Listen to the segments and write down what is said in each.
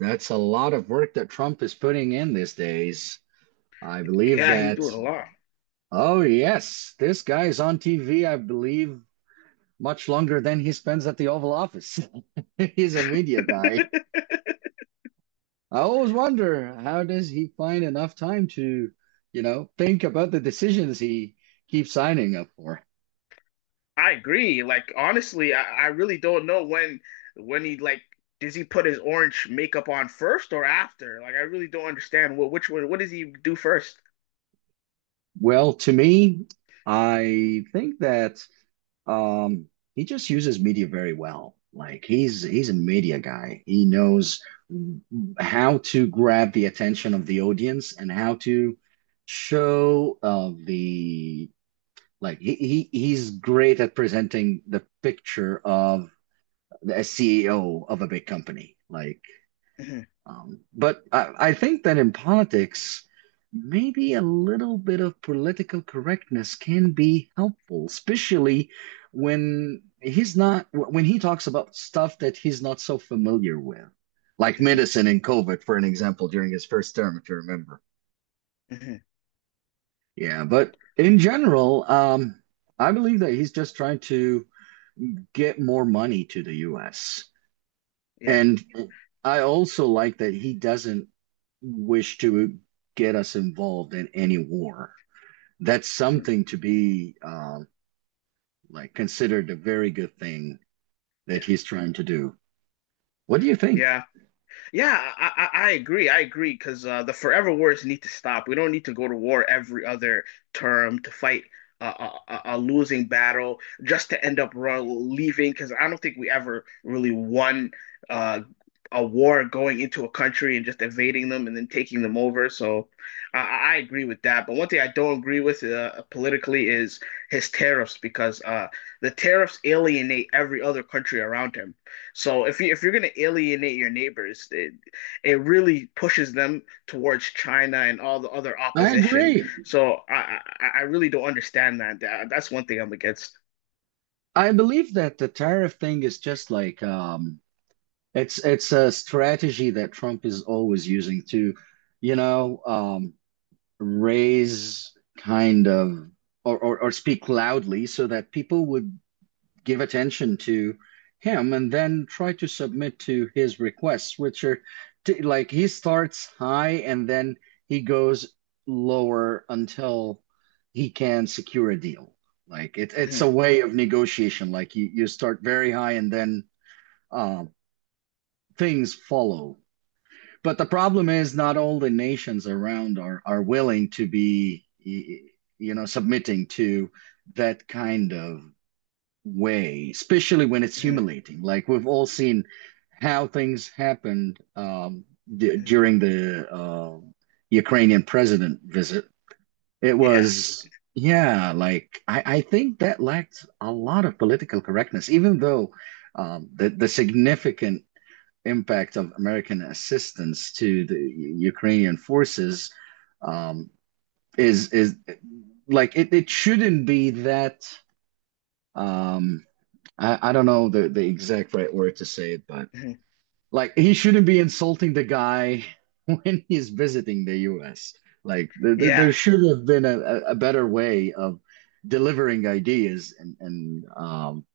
That's a lot of work that Trump is putting in these days. I believe Yeah, he's that, doing a lot. oh, yes, this guy's on TV, I believe, much longer than he spends at the Oval Office. He's a media guy. I always wonder how does he find enough time to, think about the decisions he keeps signing up for? I agree. Like honestly, I really don't know when he like does he put his orange makeup on first or after? Like I really don't understand what which one what does he do 1st. Well, to me, I think that Um, he just uses media very well. Like he's a media guy. He knows how to grab the attention of the audience and how to show the like he's great at presenting the picture of a CEO of a big company. Like Hmm. But I think that in politics, maybe a little bit of political correctness can be helpful, especially when he's not, when he talks about stuff that he's not so familiar with, like Hmm. medicine and COVID, for an example, during his first term, if you remember. Hmm. Yeah, but in general, I believe that he's just trying to get more money to the US. Yeah. And I also like that he doesn't wish to get us involved in any war. That's Hmm. something to be like considered a very good thing Yeah. that he's trying to do. What do you think? Yeah. Yeah, I agree. I agree because the forever wars need to stop. We don't need to go to war every other term to fight a losing battle just to end up leaving. Because I don't think we ever really won uh, a war going into a country and just invading them and then taking them over. So I agree with that. But one thing I don't agree with politically is his tariffs because the tariffs alienate every other country around him. So if you're gonna alienate your neighbors, it really pushes them towards China and all the other I opposition. agree. So I really don't understand that. That's one thing I'm against. I believe that the tariff thing is just like it's a strategy that Trump is always using to, you know, um, raise kind of or speak loudly so that people would give attention to him and then try to submit to his requests, which are like he starts high and then he goes lower until he can secure a deal. Like it's Mhm, a way of negotiation. Like you start very high and then uh, things follow. But the problem is not all the nations around are willing to be, you know, submitting to that kind of way, especially when it's mhm, humiliating. Like we've all seen how things happened d mhm. during the Ukrainian president visit. It Yeah, was, yeah, like I think that lacked a lot of political correctness, even though the significant impact of American assistance to the Ukrainian forces um, is like it shouldn't be that. Um, I don't know the exact right word to say it, but mhm. like he shouldn't be insulting the guy when he's visiting the US. Like there, there Yeah, there should have been a better way of delivering ideas and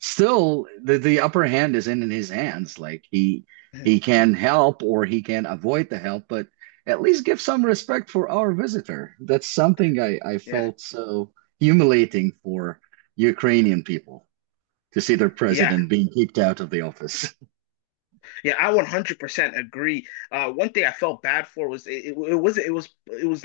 still the upper hand is in his hands. Like he mhm, he can help or he can avoid the help, but at least give some respect for our visitor. That's something I yeah, felt so humiliating for Ukrainian people to see their yeah. president being kicked out of the office. Yeah, I 100% agree. One thing I felt bad for was it was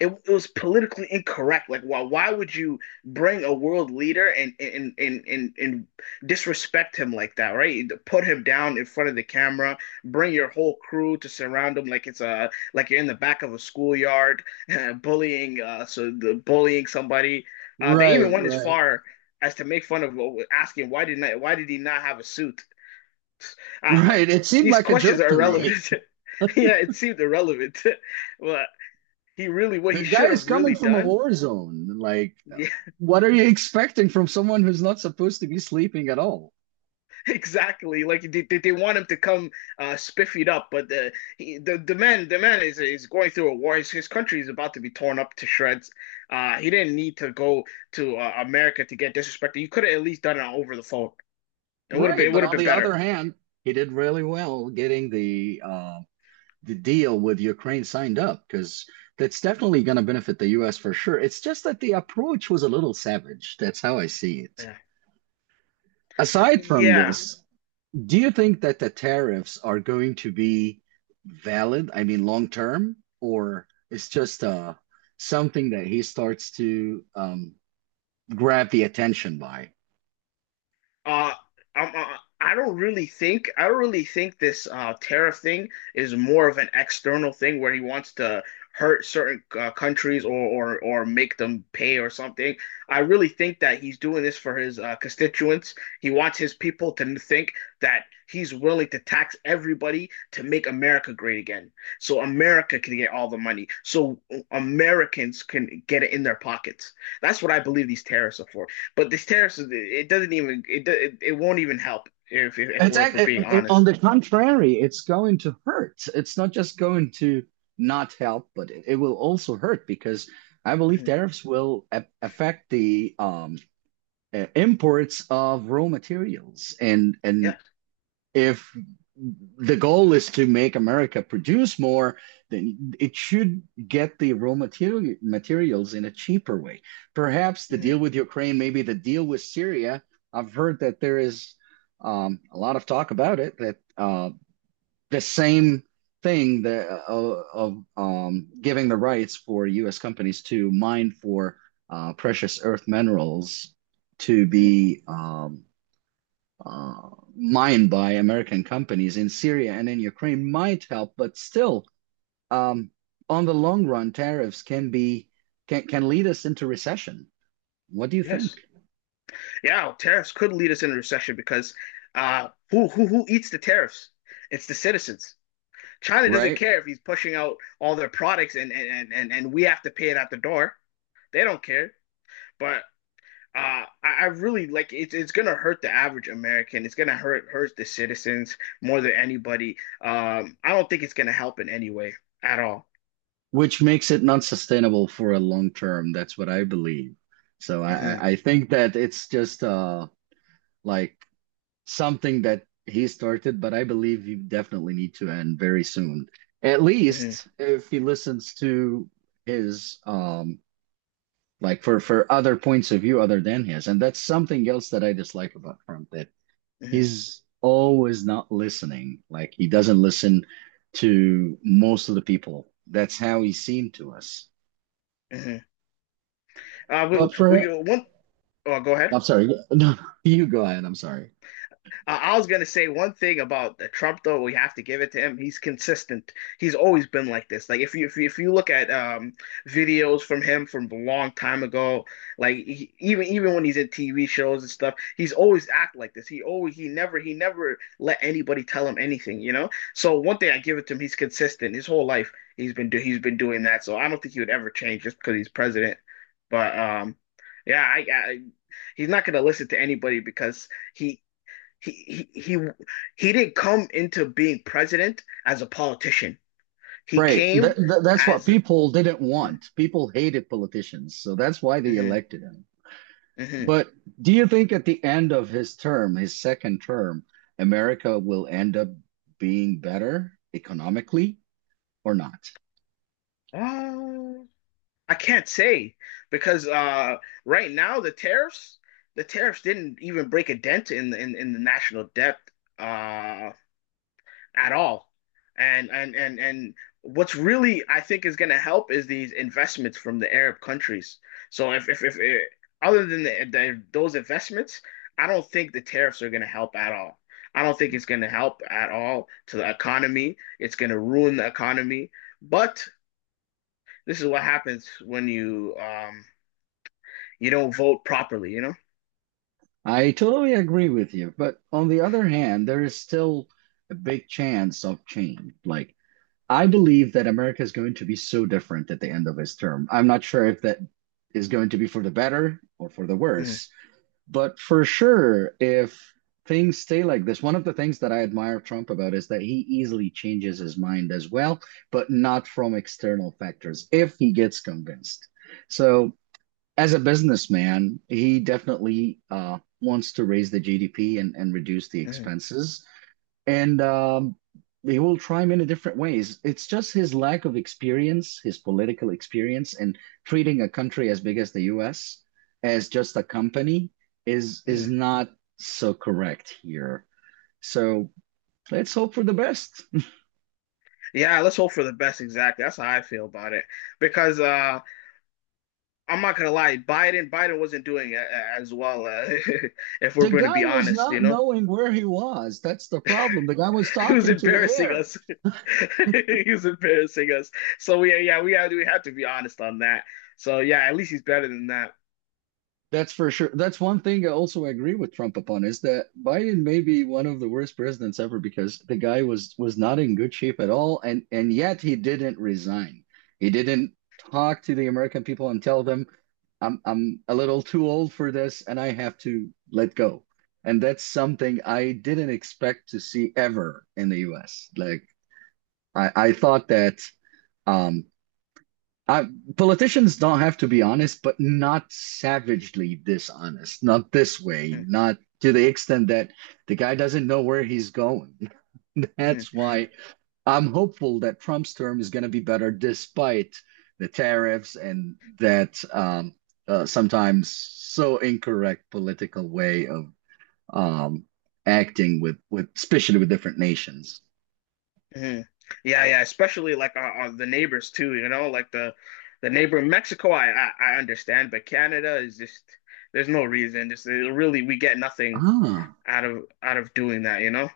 it, it was politically incorrect. Like, why would you bring a world leader and disrespect him like that, right? Put him down in front of the camera, bring your whole crew to surround him like it's a like you're in the back of a schoolyard, bullying so the bullying somebody. They even Right, went as right, far as to make fun of asking why did he not have a suit? Uh, right. It seemed these like a questions joke are to me. irrelevant. Yeah, it seemed irrelevant, but he really what The he guy should is have coming really from a done. war zone. Like, what are you expecting from someone who's not supposed to be sleeping at all? Yeah, exactly. Like want him to come spiffied up, but the man is going through a war. His country is about to be torn up to shreds. He didn't need to go to America to get disrespected. You could have at least done it over the phone. It would have been Right, it but would have on been the other better. hand, he did really well getting the deal with Ukraine signed up because that's definitely going to benefit the U.S. for sure. It's just that the approach was a little savage. That's how I see it. Yeah, Aside from yeah. this, do you think that the tariffs are going to be valid, I mean, long term, or it's just something that he starts to grab the attention by? Uh, I don't really think this tariff thing is more of an external thing where he wants to hurt certain countries or make them pay or something. I really think that he's doing this for his constituents. He wants his people to think that he's willing to tax everybody to make America great again, so America can get all the money, so Americans can get it in their pockets. That's what I believe these tariffs are for. But these tariffs, it doesn't even it do- it won't even help if It's we're being on honest. the contrary, it's going to hurt. It's not just going to not help, but it will also hurt because I believe Mhm. tariffs will a affect the imports of raw materials and Yeah. and if the goal is to make America produce more, then it should get the raw materials in a cheaper way. Perhaps the deal Hmm. with Ukraine, maybe the deal with Syria. I've heard that there is a lot of talk about it that the same thing that, of giving the rights for U.S. companies to mine for precious earth minerals to Hmm. be uh, mined by American companies in Syria and in Ukraine might help, but still, um, on the long run, tariffs can be can lead us into recession. What do you think? Yes. Yeah. Tariffs could lead us into recession because who eats the tariffs? It's the citizens. China doesn't Right? care if he's pushing out all their products and we have to pay it out the door. They don't care. But I really, like, it's gonna hurt the average American. It's gonna hurt the citizens more than anybody. I don't think it's gonna help in any way at all. Which makes it not sustainable for a long term. That's what I believe. So Uh I huh. I I think that it's just like something that he started, but I believe you definitely need to end very soon. At Uh huh. least if he listens to his like for other points of view other than his, and that's something else that I dislike about Trump, that Uh huh. he's always not listening. Like he doesn't listen to most of the people. That's how he seemed to us. Uh huh. But for, we one. Oh, go ahead. I'm sorry, no, you go ahead, I'm sorry. I was gonna say one thing about Trump though. We have to give it to him. He's consistent. He's always been like this. Like if you look at videos from him from a long time ago, like he, even when he's in TV shows and stuff, he's always act like this. He never let anybody tell him anything. You know. So one thing I give it to him, he's consistent. His whole life he's been doing that. So I don't think he would ever change just because he's president. But yeah, I he's not going to listen to anybody because he he he he, he didn't come into being president as a politician. He Right. came That's what as. people didn't Mhm, want. People hated politicians. So that's why they mhm, elected him. mhm. But do you think at the end of his term, his second term, America will end up being better economically or not? Uh, I can't say because right now the tariffs didn't even break a dent in the national debt. Uh, at all. And what's really I think is going to help is these investments from the Arab countries. So if other than those investments, I don't think the tariffs are going to help at all. I don't think it's going to help at all to the economy. It's going to ruin the economy. But this is what happens when you don't vote properly, you know? I totally agree with you. But on the other hand, there is still a big chance of change. Like, I believe that America is going to be so different at the end of his term. I'm not sure if that is going to be for the better or for the Mm, worse. But for sure, if things stay like this, one of the things that I admire Trump about is that he easily changes his mind as well, but not from external factors if he gets convinced. So, as a businessman, he definitely wants to raise the GDP and reduce the mm, expenses and he will try him in a different ways. It's just his lack of experience, his political experience, and treating a country as big as the U.S. as just a company is mm. not so correct here. So let's hope for the best. Yeah, let's hope for the best. Exactly. That's how I feel about it. Because I'm not gonna lie, Biden wasn't doing as well. If we're The going to guy be was honest, not knowing where he was. That's the problem. The guy was he was talking to the embarrassing air. us. He was embarrassing us. So we yeah, we have to be honest on that. So yeah, at least he's better than that. That's for sure. That's one thing I also agree with Trump upon is that Biden may be one of the worst presidents ever because the guy was not in good shape at all, and yet he didn't resign. He didn't talk to the American people and tell them, I'm a little too old for this, and I have to let go." And that's something I didn't expect to see ever in the U.S. Like I thought that um I, politicians don't have to be honest, but not savagely dishonest, not this way, Mhm, not to the extent that the guy doesn't know where he's going. mhm, That's why I'm hopeful that Trump's term is going to be better despite the tariffs and that sometimes so incorrect political way of um, acting with, especially with different nations. mhm. Yeah, yeah, especially like our the neighbors too. You know, like the neighbor in Mexico, I understand, but Canada is just there's no reason. Just really, we get nothing Ah. Out of doing that. You know?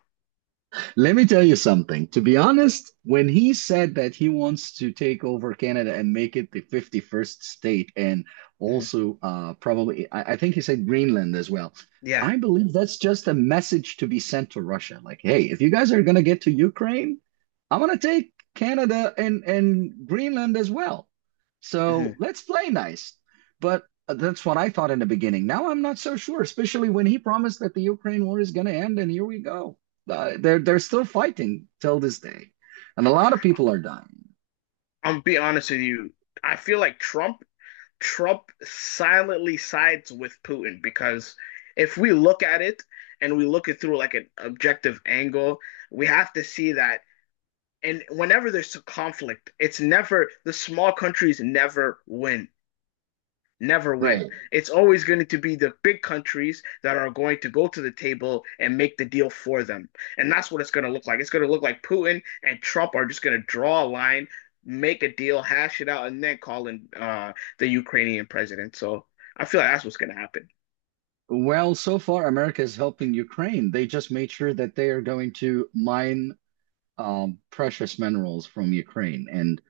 Let me tell you something. To be honest, when he said that he wants to take over Canada and make it the 51st state, and Mhm. also probably, I think he said Greenland as well. Yeah. I believe that's just a message to be sent to Russia. Like, hey, if you guys are going to get to Ukraine, I'm going to take Canada and Greenland as well. So Mhm. let's play nice. But that's what I thought in the beginning. Now I'm not so sure, especially when he promised that the Ukraine war is going to end, and here we go. They're still fighting till this day, and a lot of people are dying. I'm be honest with you. I feel like Trump silently sides with Putin because if we look at it and we look it through like an objective angle, we have to see that. And whenever there's a conflict, it's never the small countries never win. Right. It's always going to be the big countries that are going to go to the table and make the deal for them. And that's what it's going to look like. It's going to look like Putin and Trump are just going to draw a line, make a deal, hash it out, and then call in the Ukrainian president. So I feel like that's what's going to happen. Well, so far America is helping Ukraine. They just made sure that they are going to mine precious minerals from Ukraine, and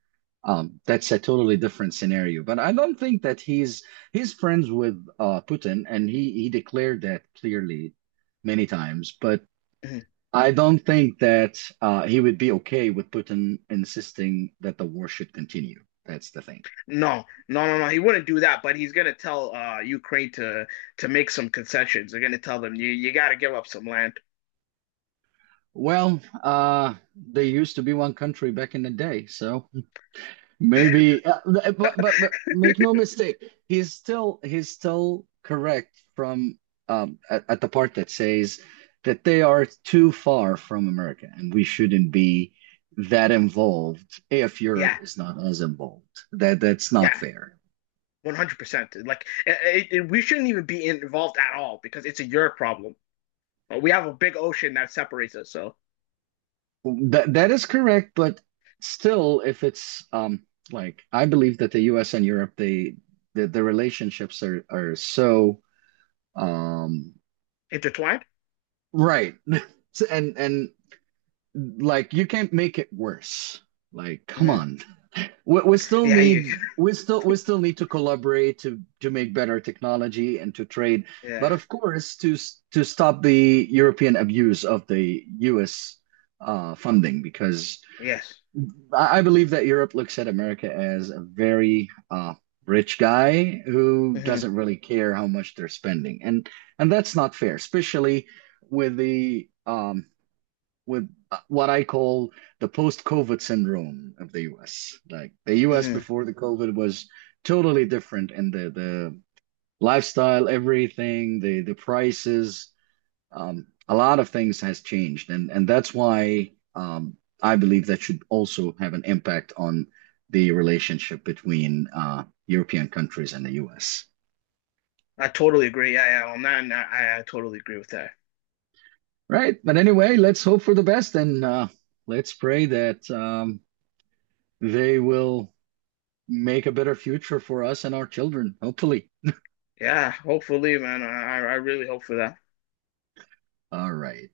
that's a totally different scenario. But I don't think that he's friends with Putin, and he declared that clearly many times. But Mhm. I don't think that he would be okay with Putin insisting that the war should continue. That's the thing. No, no, no, no. He wouldn't do that, but he's gonna tell Ukraine to make some concessions. They're gonna tell them you gotta give up some land. Well, they used to be one country back in the day, so maybe. But make no mistake, he's still correct from at the part that says that they are too far from America, and we shouldn't be that involved if Europe Yeah, is not as involved. That's not yeah. fair. 100%. Like we shouldn't even be involved at all because it's a your problem. We have a big ocean that separates us. So That that is correct, but still, if it's like I believe that the U.S. and Europe, they the relationships are so um intertwined. right, and like you can't make it worse. Like, come Mm-hmm. on, Yeah. You. We still need to collaborate to make better technology and to trade, but Yeah. of course to to stop the European abuse of the U.S. Funding because. Yes. I believe that Europe looks at America as a very rich guy who Mm-hmm. doesn't really care how much they're spending, and that's not fair, especially with the with what I call the post-COVID syndrome of the U.S. Like the U.S. Mm-hmm. before the COVID was totally different, and the lifestyle, everything, the prices, a lot of things has changed, and that's why I believe that should also have an impact on the relationship between European countries and the US. I totally agree. Yeah. Yeah. On that, I totally agree with that. Right. But anyway, let's hope for the best and let's pray that they will make a better future for us and our children, hopefully. Yeah. Hopefully, man. I really hope for that. All right.